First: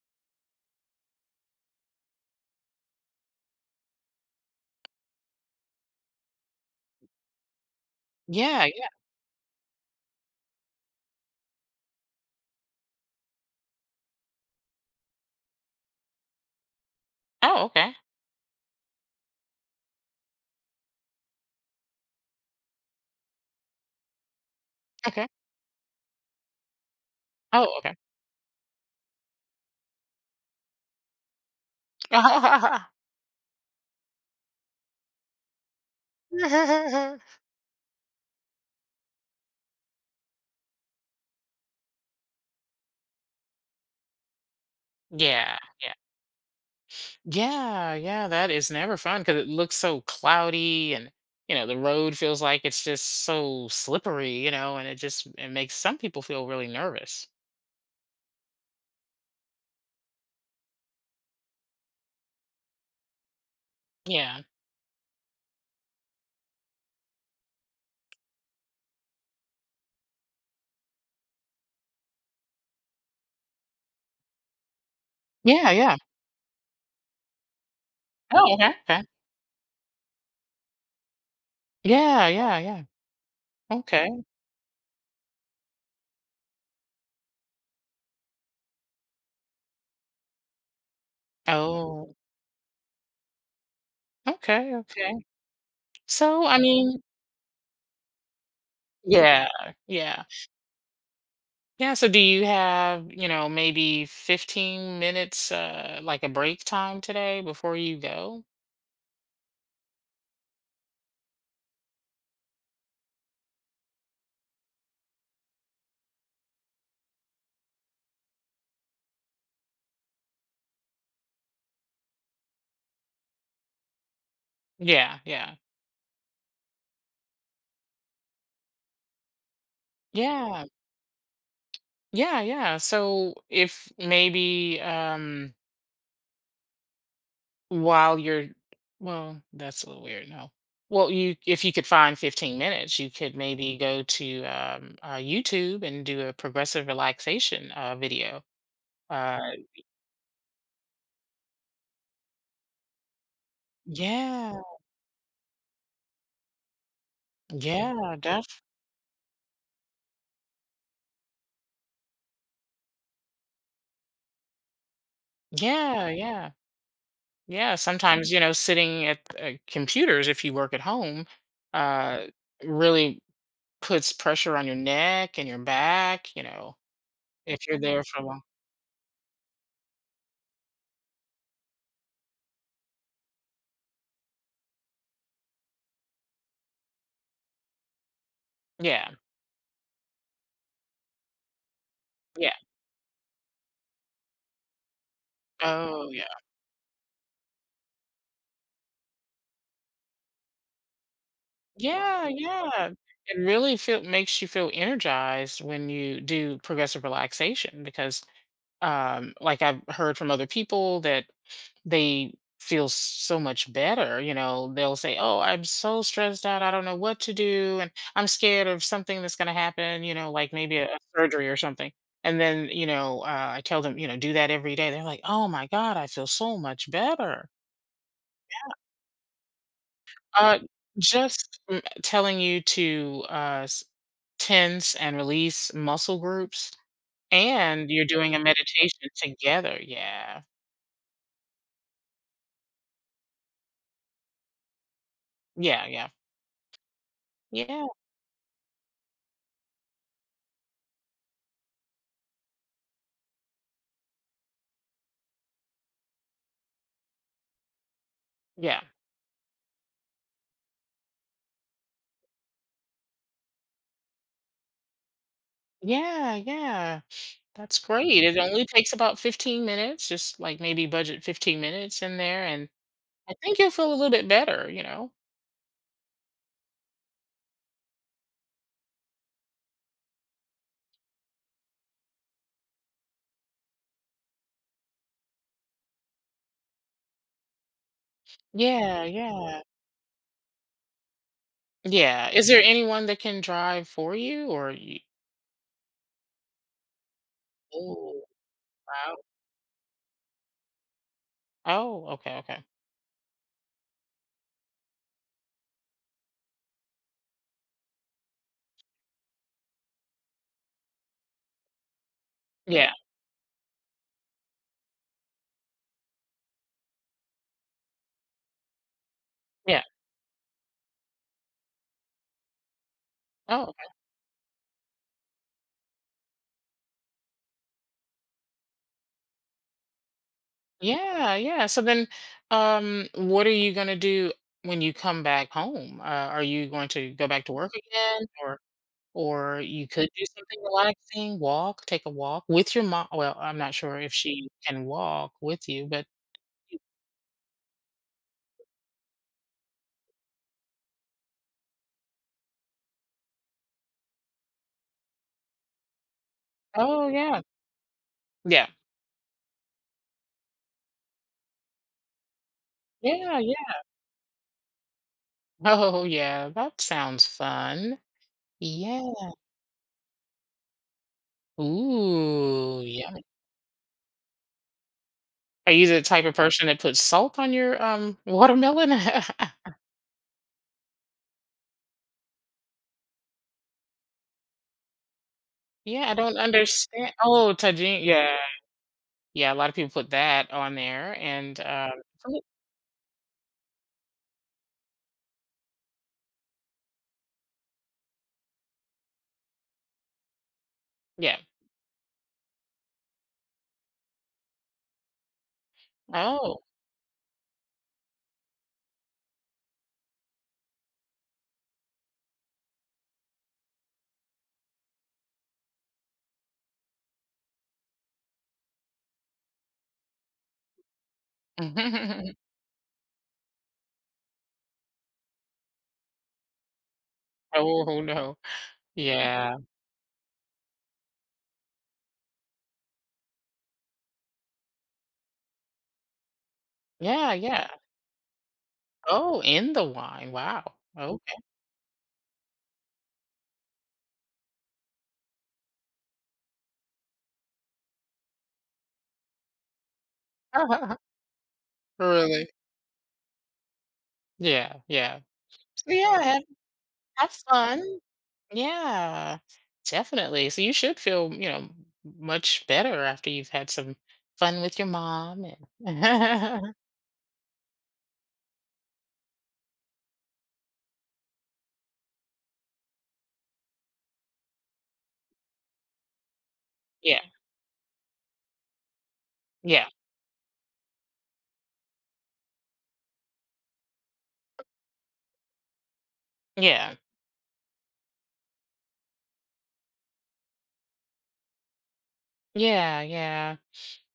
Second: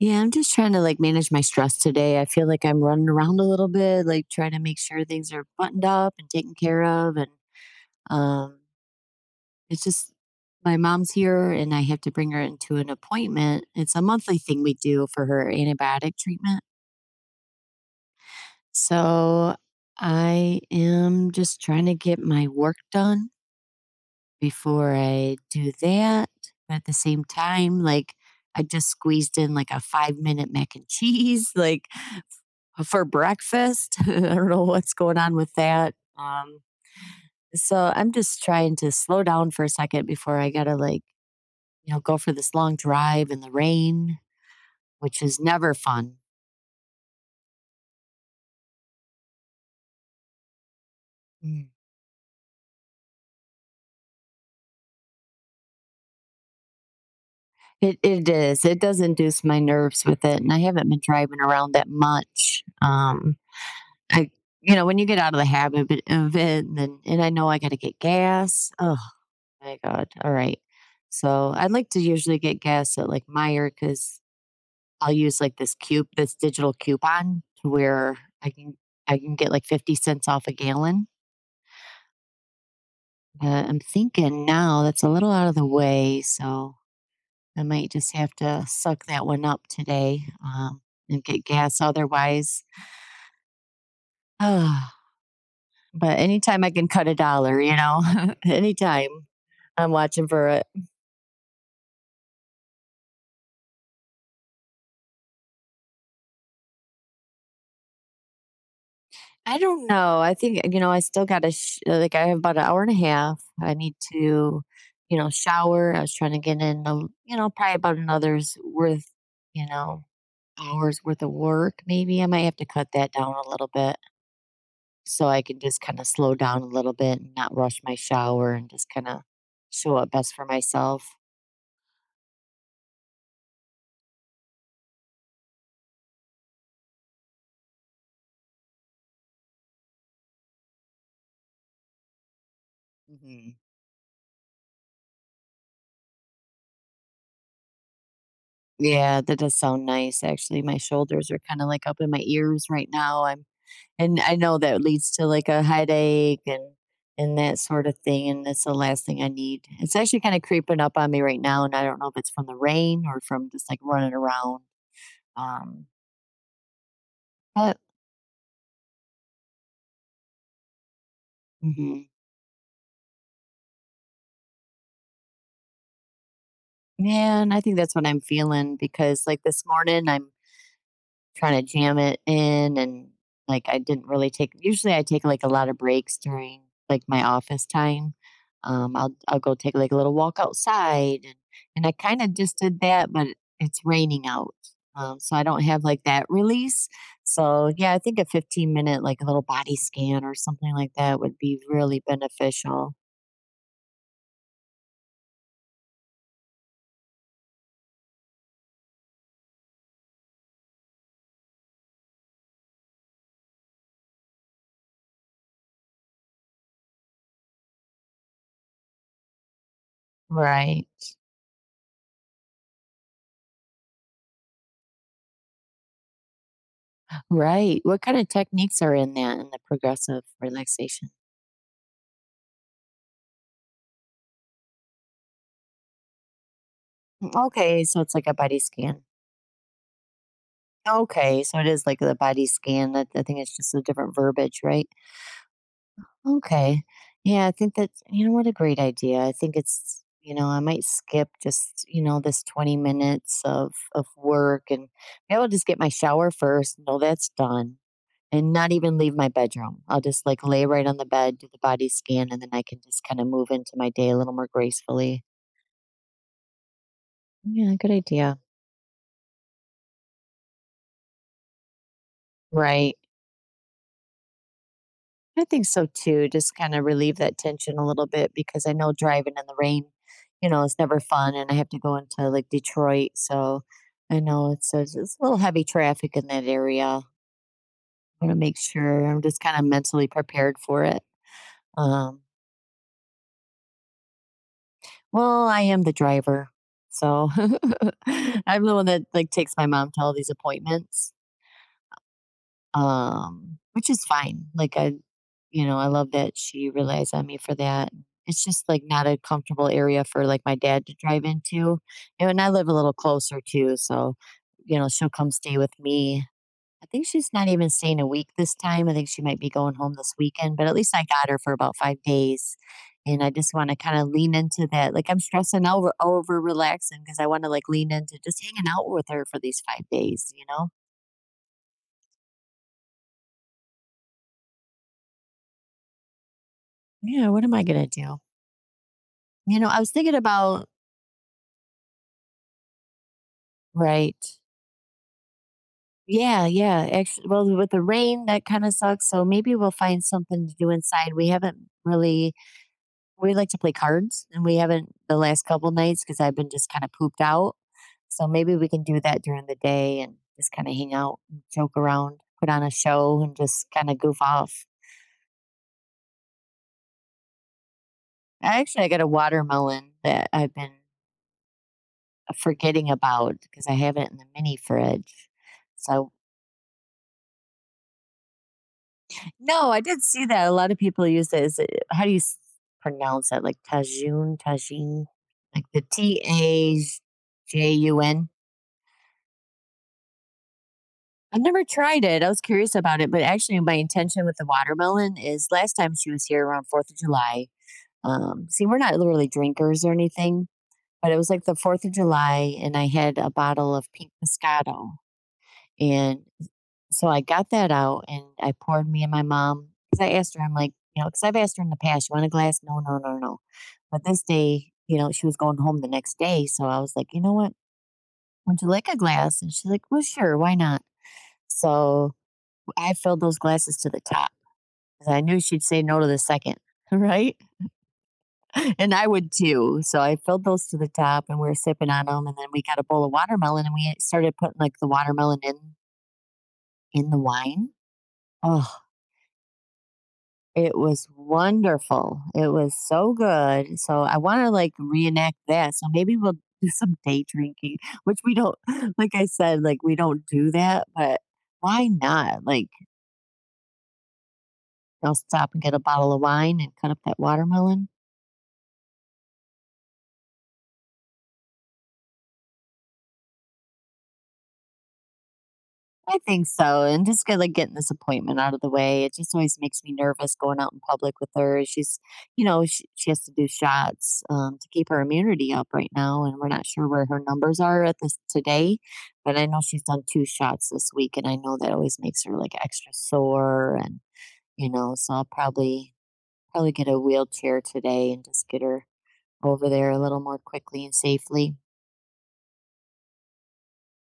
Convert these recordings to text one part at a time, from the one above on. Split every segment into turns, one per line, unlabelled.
Yeah, I'm just trying to like manage my stress today. I feel like I'm running around a little bit, like trying to make sure things are buttoned up and taken care of. And um,
Yeah, yeah.
it's just my mom's here and I have to bring her into an appointment. It's a monthly thing we do for her antibiotic treatment.
Oh, okay.
So I am just trying to get my work done before
Okay.
I do that. But at the same
Oh,
time,
okay.
like I just squeezed in like a 5-minute mac and cheese. Like, for breakfast. I don't know what's going on with that. So I'm just trying to slow down for a second before I gotta like, go for this long drive in the rain, which is
Yeah,
never
yeah.
fun.
Yeah, yeah, that is never fun because it looks so cloudy and you
Mm.
know, the road feels like it's just so slippery, you know, and it just it makes some people feel really nervous.
It is. It does induce my nerves with it, and I haven't been driving around that much. I
Yeah.
You know when you get out of the habit of it, and then and I know I got to get gas. Oh my god! All right. So I like to usually get gas at like Meijer because I'll use like
Yeah,
this
yeah.
cube, this digital coupon to where I
Oh, okay.
can
Okay.
I can get like 50 cents off a gallon.
Yeah, yeah, yeah.
But I'm
Okay.
thinking now that's a little out of the way, so I might just have to suck that one up today and get gas
Oh,
otherwise.
okay,
But
okay. So, I
anytime I can
mean,
cut a dollar, anytime
yeah,
I'm
yeah.
watching for a,
Yeah, so do you have, you know, maybe 15 minutes, like a break time today before you go?
I don't know. I think, I still got to, like, I have about an hour and a half. I need to, shower. I was trying to get in, a, probably about another's worth, you know, hours worth of work. Maybe I might have to cut that down a little bit
Yeah,
so I
yeah.
can just kind of slow down a little bit and not rush my shower and just kind of show up best for
Yeah,
myself.
yeah, yeah. So if maybe while you're well, that's a little weird, no. Well, you if you could find 15 minutes, you could
Hmm.
maybe go to YouTube and do a progressive relaxation video.
Yeah, that
Uh
does sound nice. Actually, my shoulders are kind of like up in my ears right now. I'm And I know
yeah,
that leads to like a headache and that sort of
yeah,
thing, and
def
that's the last thing I need. It's actually kind of creeping up on me right now, and I don't know if it's from the rain or from just like running around. Um,
yeah, yeah. Yeah,
but
sometimes, you know, sitting at computers if you work at home
Mhm.
uh, really puts pressure on your neck and your back, you know,
Man, I
if
think
you're
that's
there
what I'm
for long.
feeling because like this morning I'm trying to jam it in and, like, I didn't really take usually I take, like, a lot of breaks during, like, my office time.
Yeah,
I'll go take, like, a little walk outside, and I kinda
yeah.
just did that, but it's raining out, so I don't have, like,
Oh,
that
yeah.
release. So, yeah, I think a 15-minute, like, a little body scan or something like that would be really
Yeah, yeah.
beneficial.
It really makes you feel energized when you do progressive relaxation because, like I've heard from other people that they feel so much better. You know, they'll say, "Oh, I'm so stressed out. I don't know what to do." And I'm scared of something that's going to happen, you know, like maybe
Right.
a surgery or something. And then, you know, I tell them, you know, do that every day. They're like, "Oh my God, I feel so much better."
Right. What kinda techniques are in that in the progressive
Uh,
relaxation?
just telling you to tense and release muscle groups.
Mm, okay,
And
so
you're
it's like a
doing a
body scan.
meditation together. Yeah.
Okay, so it is like the body scan. I think it's just a different verbiage, right?
Yeah. Yeah.
Okay. Yeah, I think
Yeah.
that, what a great idea. I think I might skip just, this 20 minutes of work and maybe I'll just get my shower first. No, that's done. And not
Yeah.
even leave my bedroom. I'll just like lay right on the bed, do the body scan, and then I can just kind of move into my day a little more gracefully.
Yeah. Yeah.
Yeah,
That's
good
great. It
idea.
only takes about 15 minutes, just like maybe budget 15 minutes in there, and
Right.
I think you'll feel a little bit better, you know?
I think so too. Just kind of relieve that tension a little bit because I know driving in the rain, is never fun. And I have to go into like Detroit. So I know it's a little heavy traffic in that area. I want to make
Yeah,
sure I'm just kind
yeah.
of mentally prepared for it. Um,
Yeah. Is there anyone that can drive for you or you
well, I am the driver. So
Oh,
I'm the one that
wow.
like takes my mom to all these appointments.
Oh, okay, okay.
Which is fine. Like I love that she relies on me for that. It's just like not a comfortable area for like my dad to drive into, and I live a
Yeah,
little closer too. So, she'll come stay with me. I think she's not even staying a week this time. I think she might be going
yeah.
home this weekend, but at least I got her for about 5 days. And I just want
Oh,
to
okay.
kind of lean into that. Like I'm stressing over relaxing because I want to like lean into just hanging out with her for these 5 days, you know?
Yeah, yeah. So then, what are you gonna do when you come back home? Are you going to go
Yeah, what
back to
am I
work
going to do?
again
You
or
know, I
you
was
could
thinking
do something
about
relaxing, walk, take a walk with your mom well, I'm not sure if
right.
she can walk with you, but
Yeah,
you
yeah. Actually, well, with the rain, that kind of sucks. So maybe we'll find something to do inside. We haven't really. We like to play cards, and we haven't the last couple nights because I've been just kind of
Oh,
pooped
yeah.
out. So maybe
Yeah.
we can do that during the day and just kind of hang out, and joke around, put on a show, and
Yeah,
just
yeah.
kind of goof off.
Oh, yeah, that sounds fun.
Actually, I got a
Yeah.
watermelon that I've been
Ooh,
forgetting
yummy.
about because I have it in the mini fridge.
Are you the
So
type of person that puts salt on your, watermelon?
No, I did see that. A lot of people use it as a, how do you pronounce that? Like tajun, tajin, like the
Yeah, I
T
don't
A
understand Oh,
J U
tajin
N.
yeah. Yeah, a lot of people put that on there
I've
and,
never tried it. I was curious about it, but actually, my intention with the watermelon is last time she was here around Fourth of July. See, we're not literally drinkers or anything, but it was
yeah.
like the Fourth of July, and I had a bottle of pink Moscato. And
Oh.
so I got that out and I poured me and my mom 'cause I asked her, I'm like, because 'cause I've asked her in the past, "You want a glass?" "No, no, no, no." But this day, she was going home the next day, so I was like, "You know what? Would you like a glass?" And she's like, "Well, sure, why not?" So I filled those glasses to the top 'cause I knew she'd say no to the second, right?
Oh, no.
And I would
Yeah.
too. So I filled those to the top and we were sipping on them, and then we got a bowl of watermelon and we started putting, like, the watermelon in the
Yeah, yeah.
wine. Oh.
Oh, in the wine. Wow.
It was
Okay.
wonderful. It was so good. So I wanna, like, reenact that, so maybe we'll do some day drinking, which we don't like I said, like, we don't do that, but why not?
Really?
Like,
Yeah,
I'll
yeah.
stop and get a
So
bottle of
yeah,
wine and cut up that
have fun.
watermelon.
Yeah, definitely. So you should feel, you know, much better after you've had some fun with your mom and
I think so, and just get like getting this appointment out of the way. It just always makes me nervous going out in public with her. She's, you know, she has to do shots to keep her immunity up right now, and we're not sure where
yeah,
her numbers are at this today. But I know she's
yeah,
done two shots this week, and I know that always makes her like extra sore, and so I'll probably get
yeah,
a wheelchair today and just get her over there a little more quickly and safely.
yeah, yeah.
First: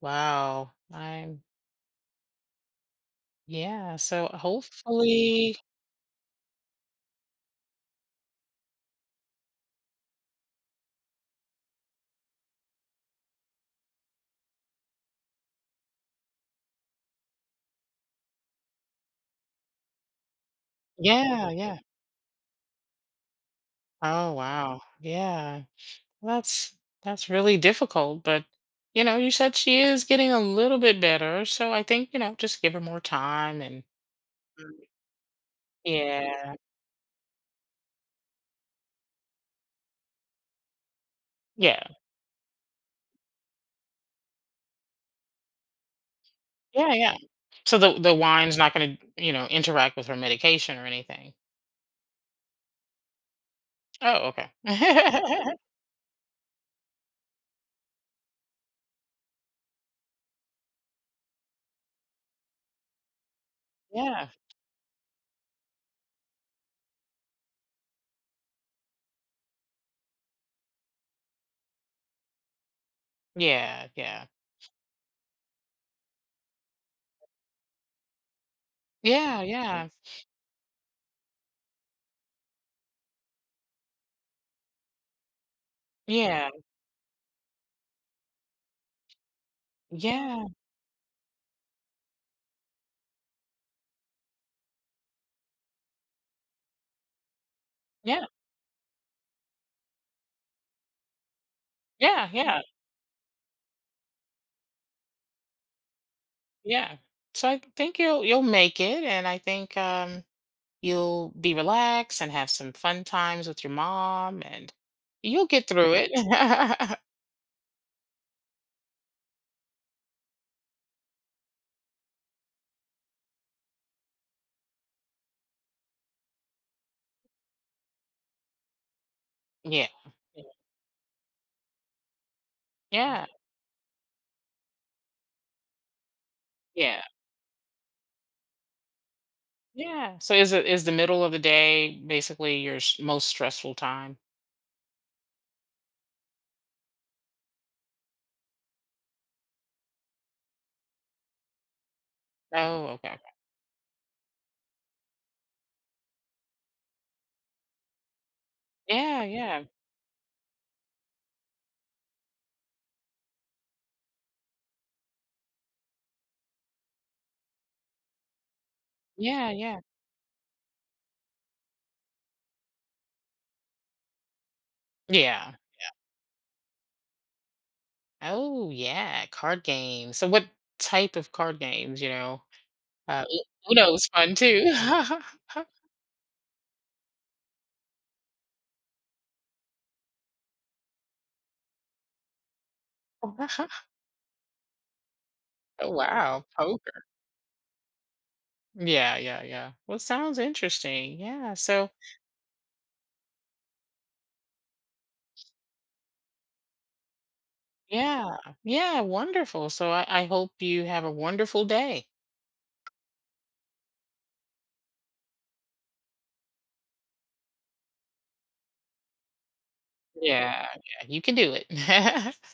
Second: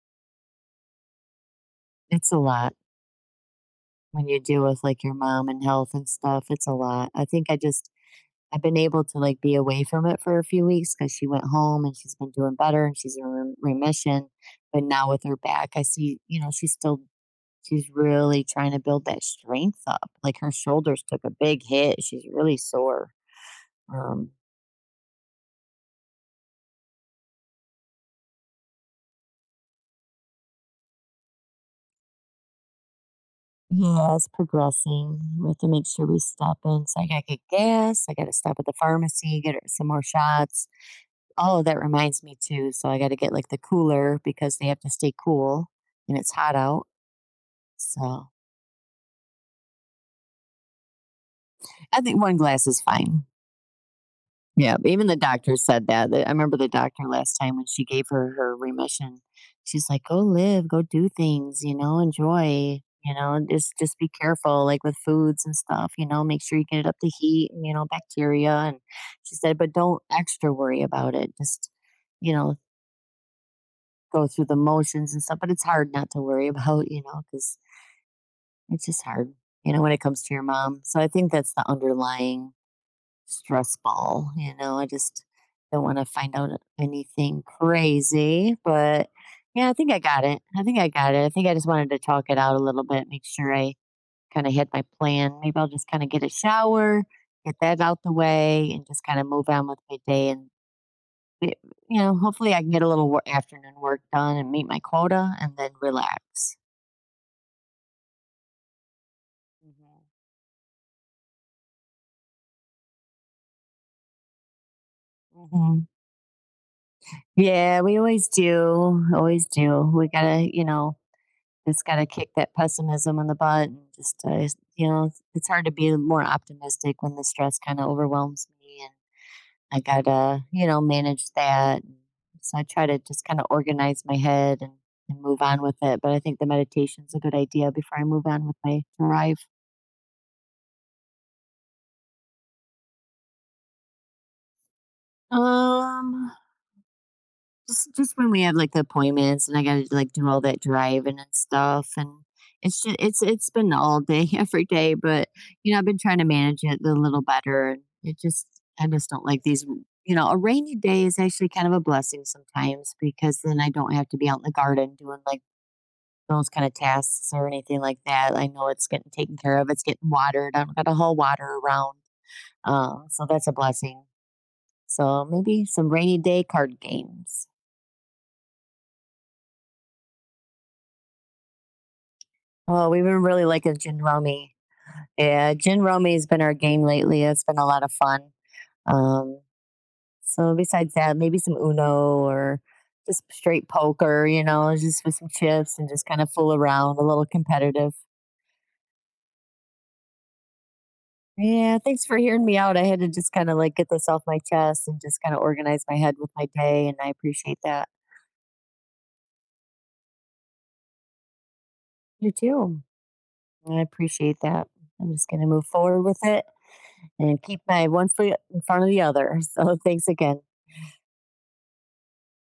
Wow. I'm
It's a lot
yeah.
when
So
you deal with like your mom
hopefully,
and health and stuff. It's a lot. I think I've been able to, like, be away from it for a few weeks because she went home and she's been doing better and she's in re remission, but now with her back, I see, she's really trying to build that strength up, like, her shoulders took a
yeah,
big
yeah.
hit, she's really sore. um
Oh wow. Yeah. Well, that's really difficult, but you know, you said she is getting a little bit better, so I think, you know, just give her more time and
Yeah, it's
Mm.
progressing. We have to make sure we
Yeah.
stop in, so I gotta get gas, I gotta stop at the pharmacy, get her some more shots. Oh,
Yeah.
that reminds me too, so I gotta get, like, the cooler because they have to stay cool, and it's hot out,
Yeah, yeah. So the
so
wine's not going to, you know, interact with her medication or anything.
I think one glass is fine.
Oh, okay.
Yeah. Even the doctor said that. I remember the doctor last time when she gave her her remission. She's like, go live, go do things, enjoy, just be
Yeah.
careful, like with foods and stuff, make sure you get it up to heat and, bacteria. And she said, but don't extra worry about it. Just, you know,
Yeah, yeah.
go through the motions and stuff. But it's hard not to worry about, because it's just hard,
Yeah, yeah.
when it comes to your mom. So I think that's the underlying stress ball. I just don't want to find
Yeah.
out anything crazy. But yeah, I think I got it.
Yeah.
I think I got it. I think I just wanted to talk it out a little bit, make sure I kind of had my plan. Maybe I'll just kind of get a shower, get that out the
Yeah.
way, and just kind of move on with my day. And, y- you know,
Yeah,
Hopefully I
yeah.
can get a little afternoon work done and meet my quota and then relax.
Yeah. So I think you'll make it and I think
Mhm.
you'll be relaxed and have some fun times with your mom, and you'll get
Mhm.
through it.
Yeah, we always do. Always do. We got to, you know, it's got to kick that pessimism in the butt and just you know it's- hard to be more optimistic when the stress kind of overwhelms me, and I
Yeah.
gotta manage that. So I try to just
Yeah.
kind of organize my head, and move on with it. But I think the
Yeah.
meditation's a good idea before I move on with my drive.
Yeah. So is it is the middle of the day basically your s most stressful time?
um just when we have, like, the appointments and I gotta, like, do all that driving and stuff, and it's
Oh,
just
okay.
it's been all day every day, but, I've been trying to manage it a little better, and it just I just
Yeah,
don't like
yeah.
a rainy day is actually kind of a blessing sometimes because then I don't have to be out in the garden doing, like, those kinda tasks or anything like that. I know it's getting taken
Yeah,
care of,
yeah.
it's getting watered, I don't gotta haul water around, so that's a blessing. So,
Yeah.
maybe some rainy day card games.
Oh, yeah, card games. So what type of card games, you know?
Oh, we've been
U
really liking gin
Uno's fun
rummy.
too.
Yeah, gin rummy's been our game lately. It's been a lot of fun. Um, so besides that, maybe some Uno or just straight poker, just with some chips and just kind of
Wow,
fool around, a
poker.
little competitive.
Yeah, yeah, yeah. Well, sounds interesting. Yeah,
Yeah,
so
thanks for hearing me out. I had to just kind of like get this off my chest and just kind of organize my head with my day, and I appreciate that.
yeah. Yeah. Wonderful. So I hope you have a wonderful day.
You too. I appreciate that. I'm just going to move forward with it and keep my one foot in front of the other. So thanks again.
Yeah. Yeah. You can do it.